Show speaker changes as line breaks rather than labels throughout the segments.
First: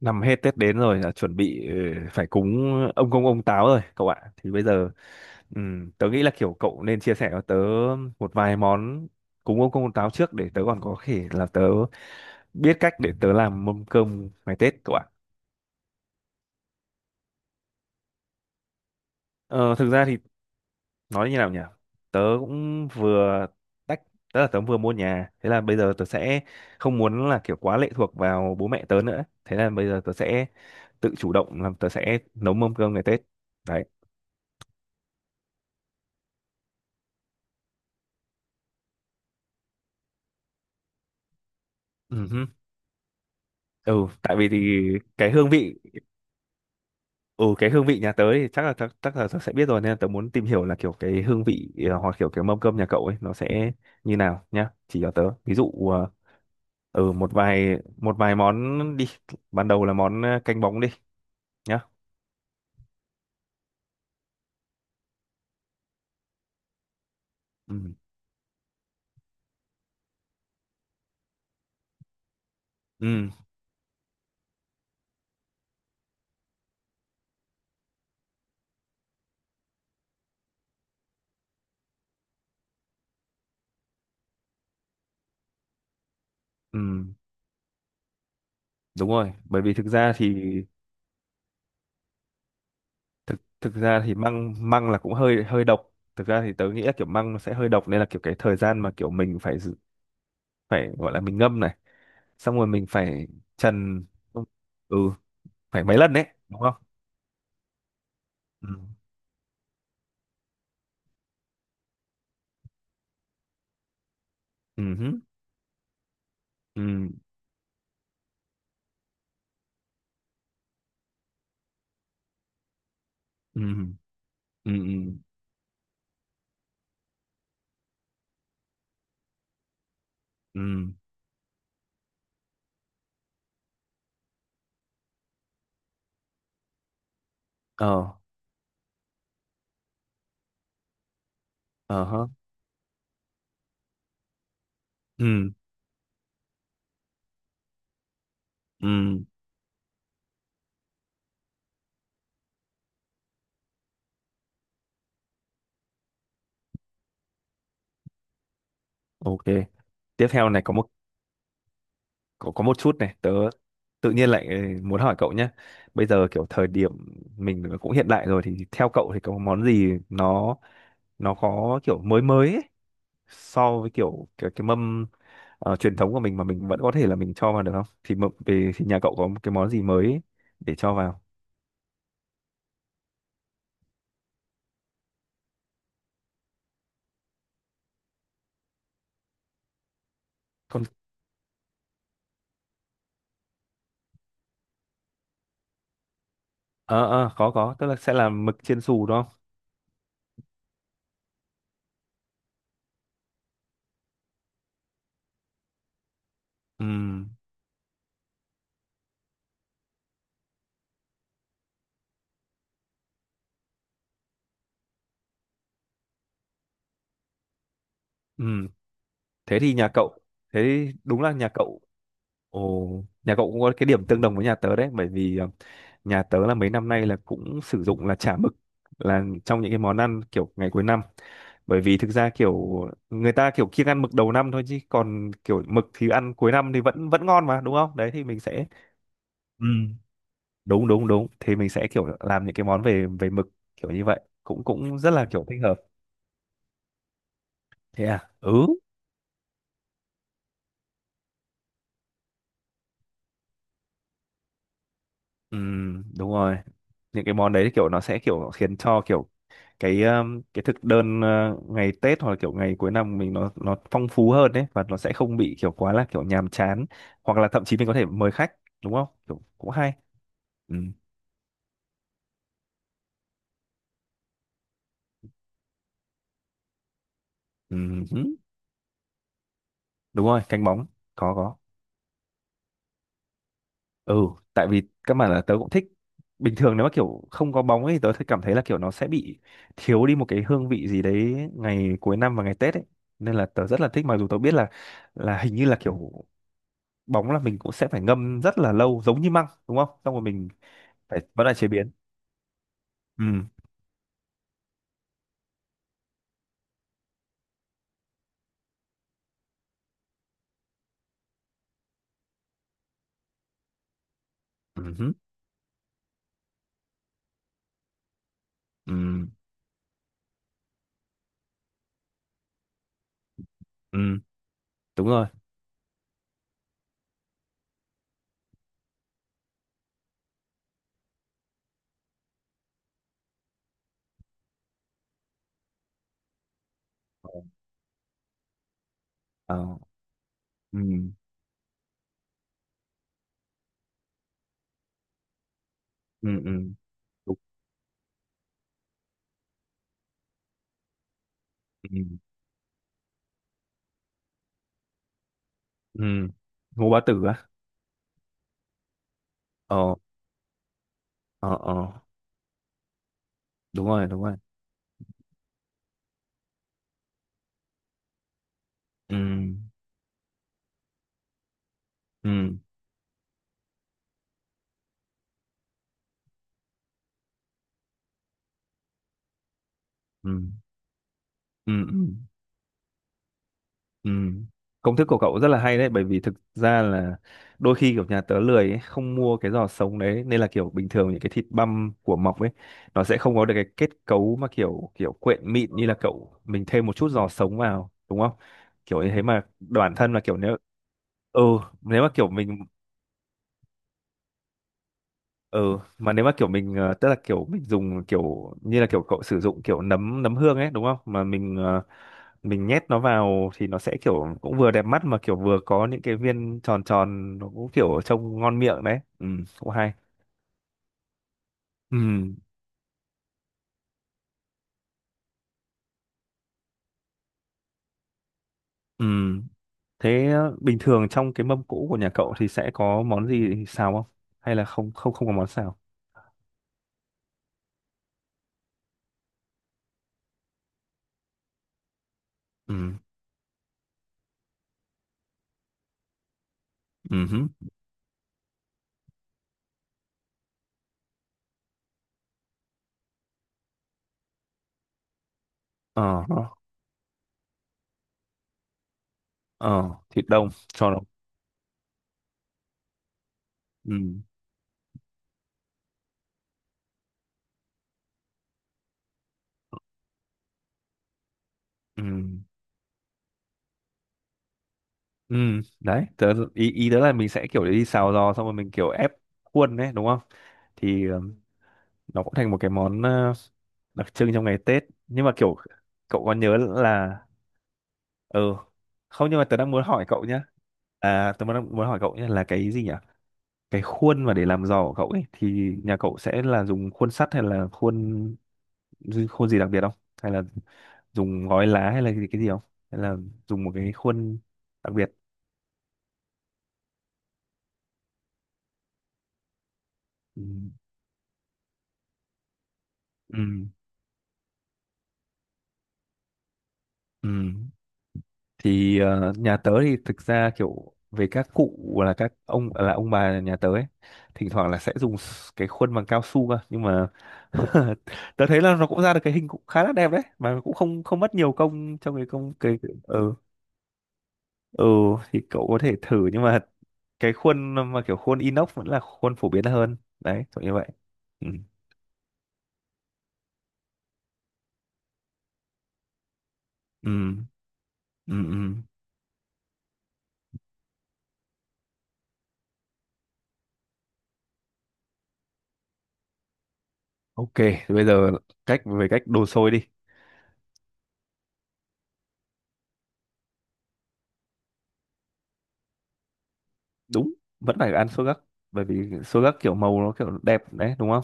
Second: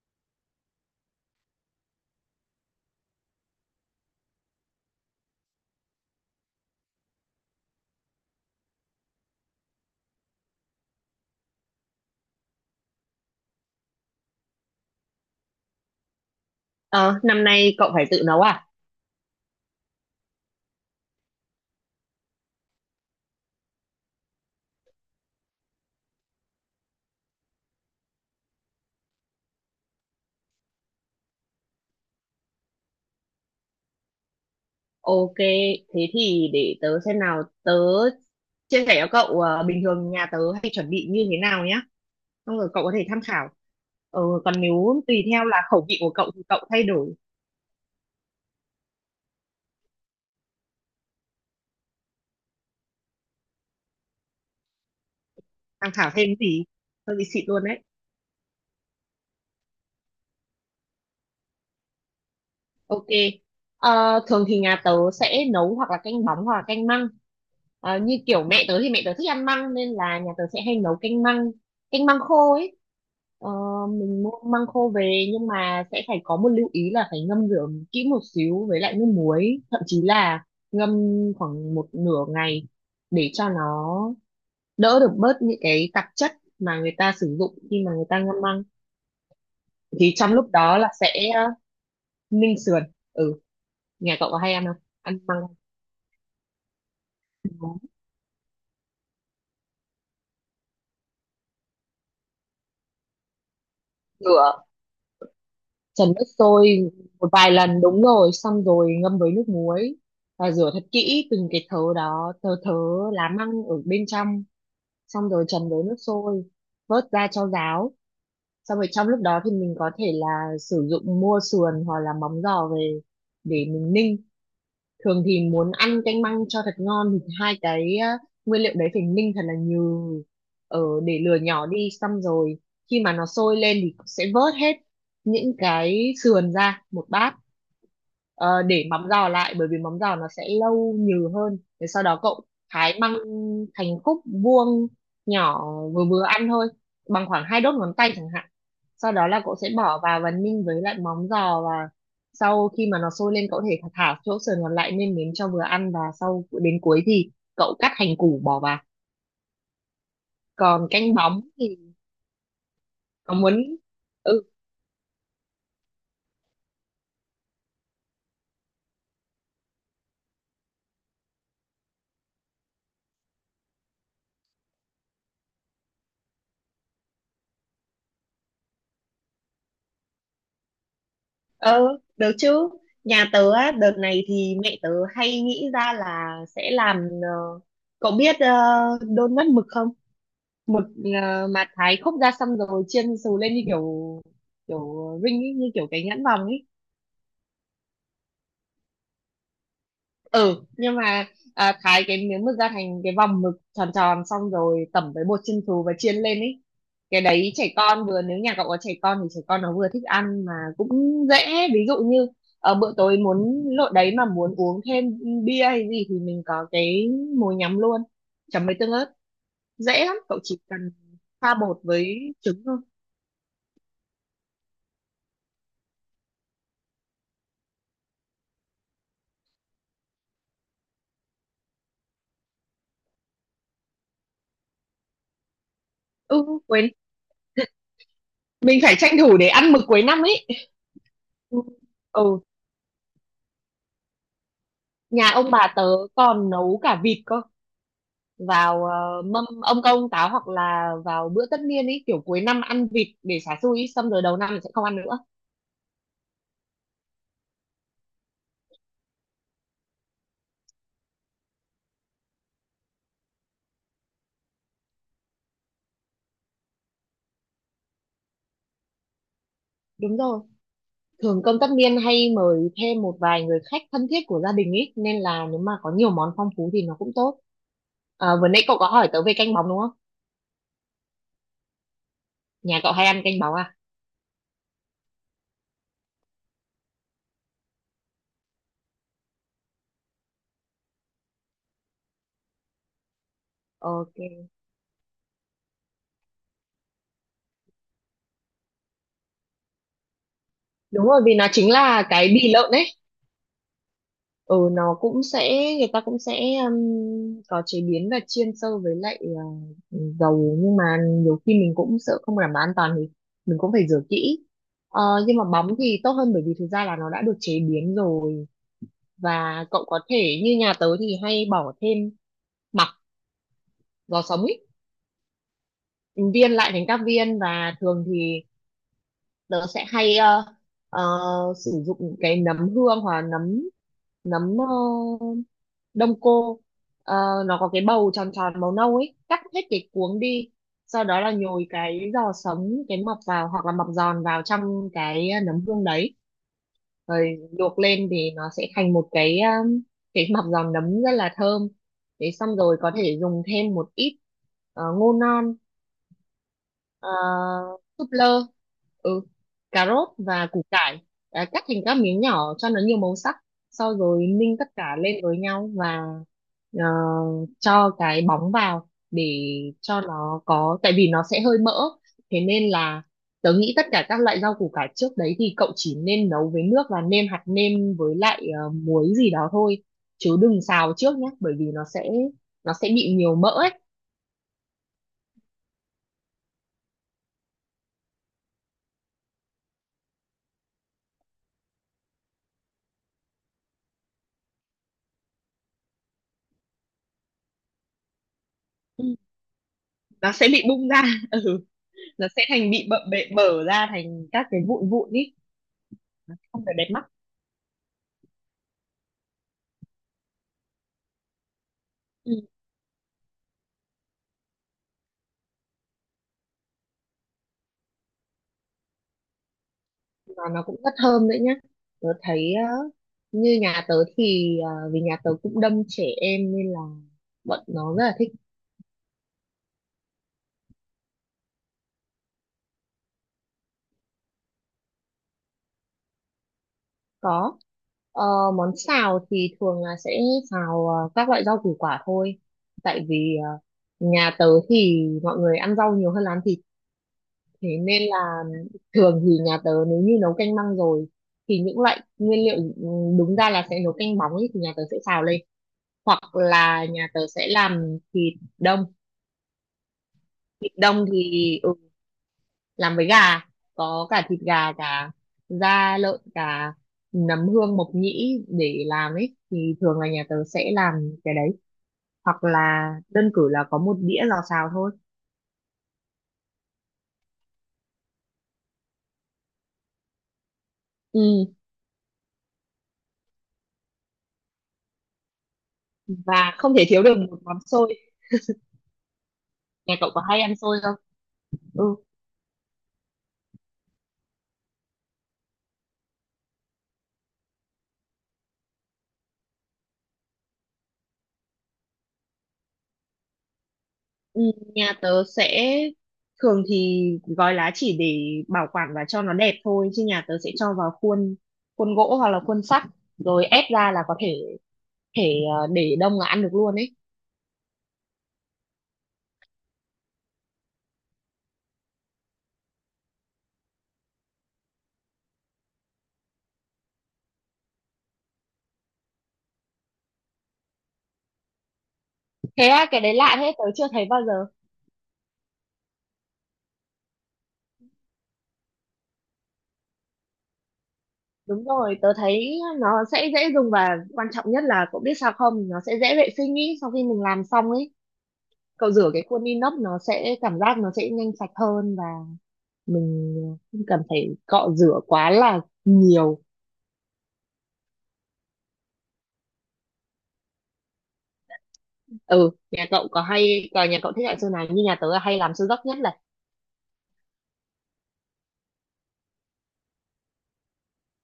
Năm hết Tết đến rồi là chuẩn bị phải cúng ông Công ông Táo rồi cậu ạ. Thì bây giờ tớ nghĩ là kiểu cậu nên chia sẻ cho tớ một vài món cúng ông Công ông Táo trước để tớ còn có thể là tớ biết cách để tớ làm mâm cơm ngày Tết cậu ạ.
Ờ, Năm nay cậu phải tự nấu à?
Ờ, Thực ra thì nói như nào nhỉ? Tớ cũng vừa tách tớ vừa mua nhà, thế là bây giờ tớ sẽ không muốn là kiểu quá lệ thuộc vào bố mẹ tớ nữa, thế là bây giờ tớ sẽ tự chủ động làm, tớ sẽ nấu mâm cơm ngày Tết đấy.
Ok, thế thì để tớ xem nào, tớ chia sẻ cho cậu bình thường nhà tớ hay chuẩn bị như thế nào nhá.
Ừ.
Xong rồi cậu có thể tham khảo.
ừ tại vì
Còn
thì
nếu tùy
cái
theo
hương
là
vị,
khẩu vị của cậu thì cậu thay đổi,
ừ cái hương vị nhà tớ thì chắc là tớ sẽ biết rồi, nên là tớ muốn tìm hiểu là kiểu cái hương vị hoặc kiểu cái mâm cơm nhà cậu ấy nó sẽ như nào, nhá, chỉ cho tớ ví dụ
tham khảo thêm gì. Hơi bị
một
xịn luôn
vài
đấy.
món đi. Ban đầu là món canh bóng đi nhá.
Ok. Thường thì nhà tớ sẽ nấu hoặc là canh bóng hoặc là canh măng.
Ừ.
Như kiểu mẹ tớ thì mẹ tớ thích ăn măng nên là nhà tớ sẽ hay nấu canh măng khô ấy.
Ừ.
Ờ, mình mua măng khô về nhưng mà sẽ phải có một lưu ý là phải ngâm rửa kỹ một xíu với lại nước muối, thậm chí là ngâm khoảng một nửa ngày để cho nó đỡ được bớt những cái tạp chất
Ừ,
mà người ta sử dụng khi mà người ta ngâm măng.
đúng rồi, bởi vì thực ra
Thì trong
thì
lúc đó là sẽ ninh sườn. Ừ,
thực thực ra thì
nhà cậu có hay
măng
ăn không,
măng là cũng
ăn măng,
hơi hơi độc. Thực ra thì tớ nghĩ là kiểu măng nó sẽ hơi độc, nên là kiểu cái thời gian mà kiểu mình phải giữ- phải gọi là mình ngâm này, xong rồi mình phải trần.
rửa,
Ừ, phải mấy
trần
lần
nước
đấy đúng không.
sôi một vài lần, đúng rồi, xong
Ừ.
rồi ngâm với nước muối và rửa thật kỹ từng cái thớ đó, thớ thớ lá măng ở bên trong,
Ừ hứ.
xong rồi trần với nước sôi,
Ừ.
vớt ra cho ráo. Xong rồi trong lúc đó thì mình có thể là sử dụng mua sườn hoặc là móng giò về để
Ừ.
mình ninh.
Ừ. Ừ.
Thường thì muốn ăn canh măng cho thật ngon thì hai cái á, nguyên liệu đấy phải ninh thật là nhừ,
Ừ.
ở để lửa nhỏ đi, xong rồi khi mà nó sôi lên thì sẽ vớt hết những cái sườn ra một bát.
Ờ.
Ờ, để mắm giò lại bởi vì mắm giò nó sẽ lâu nhừ hơn. Thế sau
Ờ
đó
hớ.
cậu thái măng thành khúc vuông
Ừ.
nhỏ, vừa vừa ăn thôi, bằng khoảng 2 đốt ngón tay chẳng hạn.
Ừ.
Sau đó là cậu sẽ bỏ vào và ninh với lại móng giò. Sau khi mà nó sôi lên cậu có thể thả chỗ sườn còn lại, nêm nếm cho vừa ăn, và sau đến cuối thì cậu cắt hành củ bỏ vào.
Ok, tiếp theo này có một-
Còn canh bóng thì
có một chút này tớ
có muốn,
tự nhiên
ừ,
lại muốn hỏi cậu nhé. Bây giờ kiểu thời điểm mình cũng hiện đại rồi thì theo cậu thì có món gì nó có kiểu mới mới ấy, so với kiểu cái mâm truyền thống của mình mà mình vẫn có thể là mình cho vào được không? Thì mợ- về thì nhà cậu có một cái món gì mới ấy để cho vào?
Ờ, được chứ. Nhà tớ á, đợt này thì mẹ tớ hay nghĩ ra là sẽ làm ờ, cậu biết đôn mất mực không?
Con-
Mực mà thái khúc ra, xong rồi chiên xù lên như kiểu kiểu ring ấy, như kiểu cái nhãn vòng ấy.
ờ có, tức là sẽ là mực chiên xù đúng không?
Ừ, nhưng mà thái cái miếng mực ra thành cái vòng mực tròn tròn, xong rồi tẩm với bột chiên xù và chiên lên ấy. Cái
Ừm.
đấy trẻ con vừa, nếu nhà cậu có trẻ con thì trẻ con nó vừa thích ăn mà cũng dễ. Ví dụ như ở bữa tối muốn lộn đấy mà muốn uống thêm bia hay gì thì mình có cái mồi nhắm luôn, chấm
Ừm,
với tương ớt.
thế thì nhà
Dễ
cậu-
lắm, cậu chỉ
thế
cần
thì đúng là nhà
pha bột
cậu-
với trứng thôi.
ồ, nhà cậu cũng có cái điểm tương đồng với nhà tớ đấy, bởi vì nhà tớ là mấy năm nay là cũng sử dụng là chả mực, là trong những cái món ăn kiểu ngày cuối năm, bởi vì thực ra kiểu người ta kiểu kiêng ăn mực đầu năm thôi, chứ còn kiểu mực thì ăn
Ừ
cuối năm thì
quên,
vẫn vẫn ngon mà đúng không, đấy thì mình sẽ-
mình phải tranh thủ để
Ừ.
ăn mực cuối năm ấy.
Đúng đúng đúng thì
Ừ.
mình sẽ kiểu
Ừ,
làm những cái món về về mực kiểu như vậy cũng cũng rất là
nhà
kiểu
ông
thích
bà
hợp.
tớ còn nấu cả vịt cơ,
Thế à. Ừ.
vào mâm ông công ông táo hoặc là vào bữa tất niên ấy, kiểu cuối năm ăn vịt để xả xui ý, xong rồi đầu năm thì sẽ không ăn nữa.
Đúng rồi, những cái món đấy kiểu nó sẽ kiểu khiến cho kiểu cái thực đơn ngày Tết hoặc là kiểu ngày cuối năm mình nó phong phú hơn đấy, và nó sẽ không bị kiểu quá là kiểu nhàm chán, hoặc là thậm chí mình có thể mời khách đúng không, kiểu cũng hay.
Đúng rồi,
Ừm.
thường cơm tất niên hay mời thêm một vài người khách thân thiết của gia đình ấy, nên là nếu mà có nhiều món phong phú thì nó cũng tốt.
Ừm hứ.
Vừa nãy cậu có hỏi tớ về canh bóng đúng không,
Đúng rồi, canh bóng. Có, có.
nhà cậu hay ăn canh bóng à?
Ừ, tại vì các bạn là tớ cũng thích, bình thường nếu mà kiểu không có bóng ấy tớ thấy cảm thấy là kiểu nó sẽ bị thiếu đi một cái hương vị gì đấy ngày cuối năm và ngày Tết ấy, nên là tớ rất là thích, mặc dù tớ
Ok,
biết là hình như là kiểu bóng là mình cũng sẽ phải ngâm rất là lâu giống như măng đúng không, xong rồi mình
đúng
phải
rồi vì nó
vẫn là chế
chính
biến.
là cái bì lợn ấy.
Ừ.
Ừ, nó cũng sẽ, người ta cũng sẽ có chế biến và chiên sâu với lại dầu, nhưng mà nhiều khi mình cũng sợ không đảm bảo an toàn thì mình cũng phải rửa kỹ.
Ừ
Ờ,
hứ.
nhưng mà bóng thì tốt hơn bởi vì thực ra là nó đã được chế biến rồi,
Ừ.
và cậu có thể như nhà tớ thì hay bỏ thêm mặc
Ừ,
giò sống ý,
đúng rồi.
viên lại thành các viên. Và thường thì tớ sẽ hay ờ, sử dụng cái nấm hương hoặc là nấm nấm đông cô. Ờ, nó có cái bầu tròn tròn màu nâu ấy, cắt hết
Ờ.
cái cuống đi,
Ừ.
sau đó là nhồi cái giò sống, cái mọc vào hoặc là mọc giòn vào trong cái nấm hương đấy,
Ừ. Ừ. Đúng.
rồi luộc lên thì nó sẽ thành một cái cái mọc giòn nấm rất là thơm.
Ừ.
Thế xong rồi có thể dùng thêm một ít ngô non,
Ừ. Ngô bá
ờ,
tử á.
súp lơ, ừ, cà
Ờ.
rốt và củ cải, à,
Ờ.
cắt thành
Ờ,
các miếng nhỏ cho nó nhiều màu sắc,
đúng
sau
rồi,
rồi ninh tất cả lên với nhau và ờ, cho cái bóng vào
ừ.
để cho nó có, tại vì nó sẽ hơi mỡ. Thế
Ừ.
nên là tớ nghĩ tất cả các loại rau củ cải trước đấy thì cậu chỉ nên nấu với nước và nêm hạt nêm với lại muối gì đó thôi,
Ừ.
chứ đừng xào trước nhé bởi vì
Ừ,
nó
ừ,
sẽ nó sẽ bị nhiều mỡ ấy.
ừ. Công thức của cậu rất là hay đấy, bởi vì thực ra là đôi khi kiểu nhà tớ lười ấy, không mua cái giò sống đấy, nên là kiểu bình thường những cái thịt băm của mọc ấy nó sẽ không có được cái kết cấu mà kiểu kiểu quyện mịn, như là cậu mình thêm một chút giò sống vào đúng không, kiểu
Ừ,
như thế, mà bản thân là
nó
kiểu
sẽ
nếu-
bị bung ra
Ừ.
ừ,
Nếu mà
nó
kiểu
sẽ
mình-
thành bị bợ bệ bở ra thành các cái vụn vụn ý,
ừ, mà nếu mà kiểu
không
mình
phải đẹp
tức
mắt.
là kiểu mình dùng kiểu như là kiểu cậu sử dụng kiểu nấm nấm hương ấy đúng không, mà mình
Ừ.
mình nhét nó vào thì nó sẽ kiểu cũng vừa đẹp mắt, mà kiểu vừa có những cái viên tròn tròn nó cũng kiểu trông ngon miệng đấy. Ừ, cũng hay.
Mà nó cũng rất thơm đấy nhá,
Ừ.
tớ thấy như nhà tớ thì vì nhà tớ cũng đông trẻ em nên là bọn nó rất là thích.
Ừ. Thế bình thường trong cái mâm cỗ của nhà cậu thì sẽ có món gì xào không, hay là không không không có món xào.
Có. Ờ, Món xào thì thường là sẽ xào các loại rau củ quả thôi,
Ừ.
tại vì nhà tớ thì mọi người ăn rau nhiều hơn là ăn thịt.
Ừ hứ.
Thế nên là thường thì nhà tớ nếu như nấu canh măng rồi thì những loại nguyên liệu, ừ, đúng ra là sẽ nấu canh bóng ấy, thì nhà tớ sẽ xào lên,
Ờ. Ờ.
hoặc là nhà tớ sẽ làm thịt đông.
Ờ, thịt đông,
Thịt
cho nó-
đông thì ừ, làm với gà,
ừ.
có cả thịt gà, cả da lợn, cả nấm hương mộc nhĩ để làm ấy, thì thường là nhà tớ sẽ làm cái đấy,
Ừ.
hoặc là đơn cử là có một đĩa lò xào thôi.
Ừ, đấy, tớ, ý, ý tớ là mình sẽ kiểu đi xào giò xong rồi mình kiểu ép khuôn đấy, đúng không? Thì
Ừ,
nó cũng thành một cái món đặc trưng trong ngày Tết. Nhưng mà kiểu cậu có
và
nhớ
không thể thiếu được
là...
một món xôi,
Ừ, không, nhưng mà tớ đang muốn
nhà
hỏi
cậu có
cậu
hay
nhá.
ăn xôi không?
À, tớ muốn, muốn
Ừ.
hỏi cậu nhá là cái gì nhỉ? Cái khuôn mà để làm giò của cậu ấy thì nhà cậu sẽ là dùng khuôn sắt hay là khuôn khuôn gì đặc biệt không? Hay là dùng gói lá hay là cái gì không? Hay là dùng một cái khuôn
Ừ,
đặc
nhà
biệt?
tớ sẽ, thường thì gói lá chỉ để bảo quản và cho nó đẹp thôi, chứ nhà tớ
Ừ.
sẽ cho vào khuôn, khuôn gỗ hoặc là khuôn sắt,
Ừ.
rồi ép ra là có thể thể để đông là ăn được luôn ấy.
Ừ. Thì nhà tớ thì thực ra kiểu về các cụ, là các ông là ông bà nhà tớ ấy, thỉnh thoảng là sẽ dùng s- cái khuôn bằng cao su cơ, nhưng mà tớ thấy là nó cũng ra được cái hình cũng khá là đẹp đấy, mà cũng không không mất nhiều công trong cái công
Thế
cái-
á, cái đấy
ừ.
lạ thế, tớ chưa thấy bao giờ.
Ừ. Thì cậu có thể thử, nhưng mà cái khuôn mà kiểu khuôn inox vẫn là khuôn phổ biến hơn đấy, kiểu như vậy. Ừ.
Đúng rồi, tớ thấy nó sẽ dễ dùng, và quan trọng nhất là cậu biết sao không, nó sẽ dễ vệ sinh ý, sau khi
Ừ.
mình làm xong ấy,
Ừ, ừ.
cậu rửa cái khuôn inox nó sẽ cảm giác nó sẽ nhanh sạch hơn, và mình không cần phải cọ rửa quá là nhiều.
Ok, bây giờ cách- về cách đồ xôi đi.
Ừ, nhà cậu có hay, còn nhà cậu thích loại sơn nào, như nhà tớ là hay làm siêu dốc nhất là,
Đúng, vẫn phải ăn xôi gấc, bởi vì xôi gấc kiểu màu nó kiểu đẹp đấy đúng không.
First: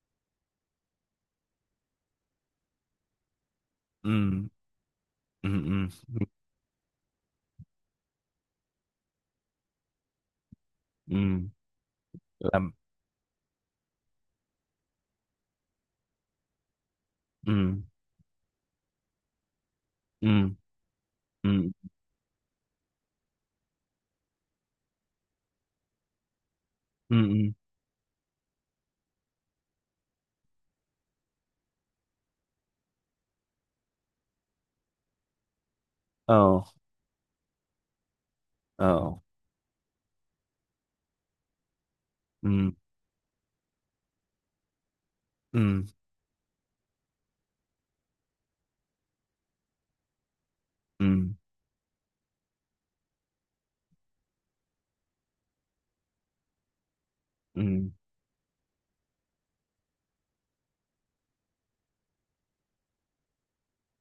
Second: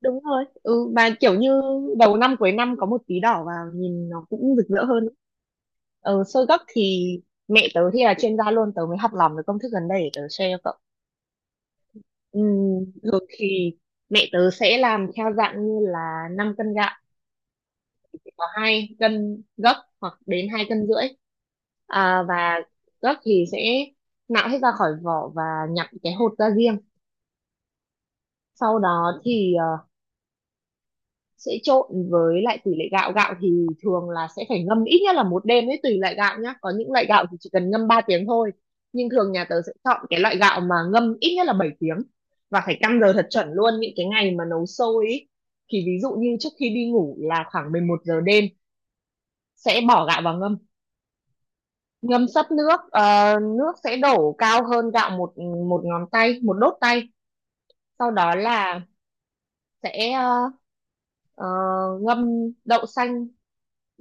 đúng rồi, ừ mà kiểu như đầu năm cuối năm có một tí đỏ vào nhìn
Ừ.
nó cũng rực rỡ hơn.
Ừ. Ừ.
Ờ sơ gấc thì mẹ tớ thì là chuyên gia luôn, tớ mới học lòng được công thức gần đây để tớ share cho cậu.
Ừ. Làm.
Thường thì mẹ tớ sẽ làm theo dạng như là 5 cân gạo
Ừ.
thì có 2 cân gấc hoặc đến
Ừ.
2 cân rưỡi,
Ừ.
à, và gấc thì sẽ nạo hết ra khỏi vỏ và nhặt cái hột ra riêng.
Ừ. Ừ.
Sau đó thì sẽ trộn với lại tỷ lệ gạo, gạo thì thường là sẽ phải ngâm ít nhất là một đêm ấy, tùy loại gạo nhá,
Ờ.
có những loại gạo thì chỉ cần ngâm 3 tiếng thôi, nhưng
Ờ.
thường nhà tớ sẽ chọn cái loại gạo mà ngâm ít nhất là 7 tiếng.
Ừ.
Và phải căn giờ thật chuẩn luôn những cái ngày mà nấu sôi ấy.
Ừ.
Thì ví dụ như trước khi đi ngủ là khoảng 11 giờ đêm sẽ bỏ gạo vào ngâm,
Ừ.
ngâm sấp nước, nước sẽ đổ cao hơn gạo một, ngón tay, một đốt tay.
Ừ.
Sau đó là sẽ ờ, ngâm đậu xanh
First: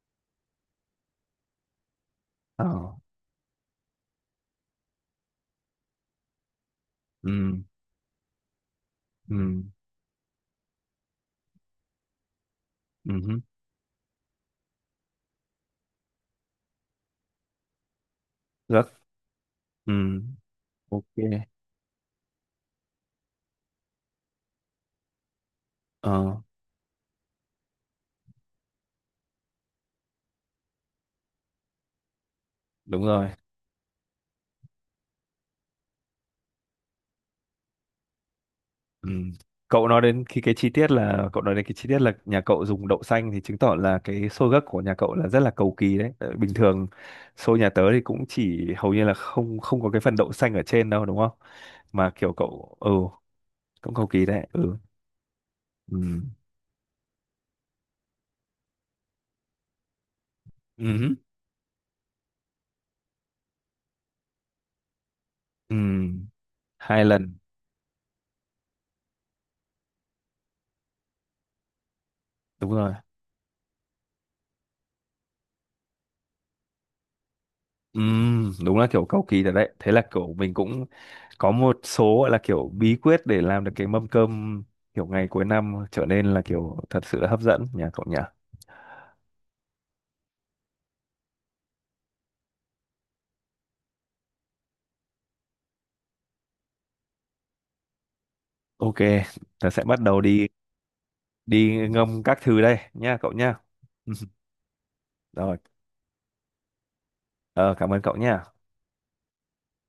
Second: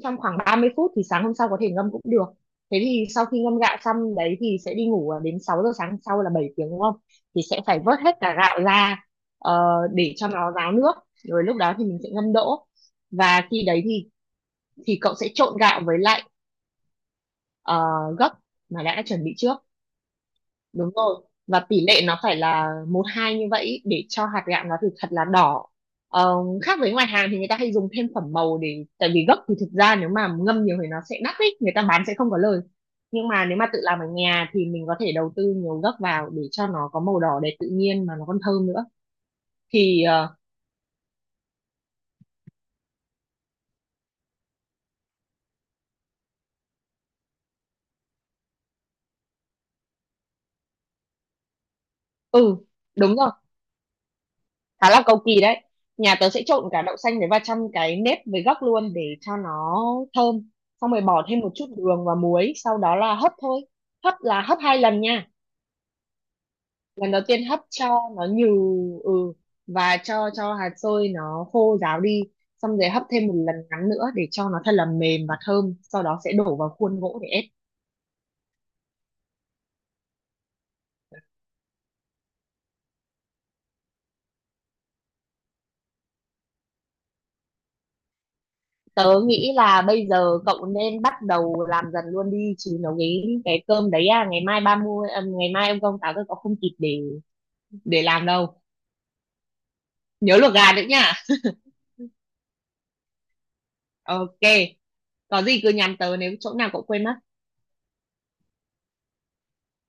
trong khoảng 30 phút, thì sáng hôm sau có thể ngâm cũng được.
Ờ.
Thế thì sau khi ngâm gạo xong đấy thì sẽ đi ngủ, à, đến 6 giờ sáng sau là 7 tiếng đúng không, thì sẽ
Ừ.
phải vớt hết cả gạo ra,
Ừ.
ờ, để cho nó ráo nước, rồi lúc đó thì mình sẽ ngâm đỗ.
Ừ hứ.
Và khi đấy thì cậu sẽ trộn gạo với lại ờ, gấc mà
Gấc.
đã chuẩn bị trước,
Ừ.
đúng
Ok.
rồi, và tỷ lệ nó phải là 1-2 như vậy để cho hạt gạo nó thật là đỏ. Ờ,
Ờ,
Khác với ngoài hàng thì người ta hay dùng thêm phẩm màu, để tại vì gốc thì thực ra nếu mà ngâm nhiều thì nó sẽ đắt ấy, người ta bán sẽ không có lời.
đúng
Nhưng
rồi.
mà nếu mà tự làm ở nhà thì mình có thể đầu tư nhiều gốc vào để cho nó có màu đỏ đẹp tự nhiên mà nó còn thơm nữa.
Ừ. Cậu nói
Thì
đến khi cái chi tiết, là cậu nói đến cái chi tiết là nhà cậu dùng đậu xanh thì chứng tỏ là cái xôi gấc của nhà cậu là rất là cầu kỳ đấy. Tại bình thường xôi nhà tớ thì cũng chỉ hầu như là không không có cái phần đậu xanh ở trên đâu đúng không? Mà kiểu
ừ
cậu- ừ,
đúng rồi,
cũng cầu kỳ đấy. Ừ.
khá là cầu kỳ đấy. Nhà
Ừ.
tớ sẽ trộn cả đậu xanh với và chăm cái nếp với gấc luôn để cho nó thơm, xong rồi
Ừ.
bỏ thêm một chút đường và muối, sau đó là hấp thôi, hấp là hấp 2 lần nha.
Ừ. Hai
Lần đầu
lần.
tiên hấp cho nó nhừ, ừ, và cho hạt xôi nó khô ráo đi,
Đúng
xong rồi
rồi.
hấp thêm một lần ngắn nữa để cho nó thật là mềm và thơm, sau đó sẽ đổ vào khuôn gỗ để ép.
Ừ. Đúng là kiểu cầu kỳ thật đấy. Thế là kiểu mình cũng có một số gọi là kiểu bí quyết để làm được cái mâm cơm kiểu ngày cuối năm trở nên là kiểu thật sự là hấp dẫn, nhà cậu nhỉ?
Tớ nghĩ là bây giờ cậu nên bắt đầu làm dần luôn đi, chứ nấu cái cơm đấy, à ngày mai 30, à, ngày mai ông công táo tôi có không kịp để làm đâu.
Ok, tớ sẽ bắt đầu
Nhớ
đi
luộc gà nữa nha.
đi ngâm các thứ đây nha cậu nha.
Ok, có
Rồi,
gì cứ nhắn tớ nếu chỗ nào cậu quên mất.
ờ, cảm ơn cậu nha.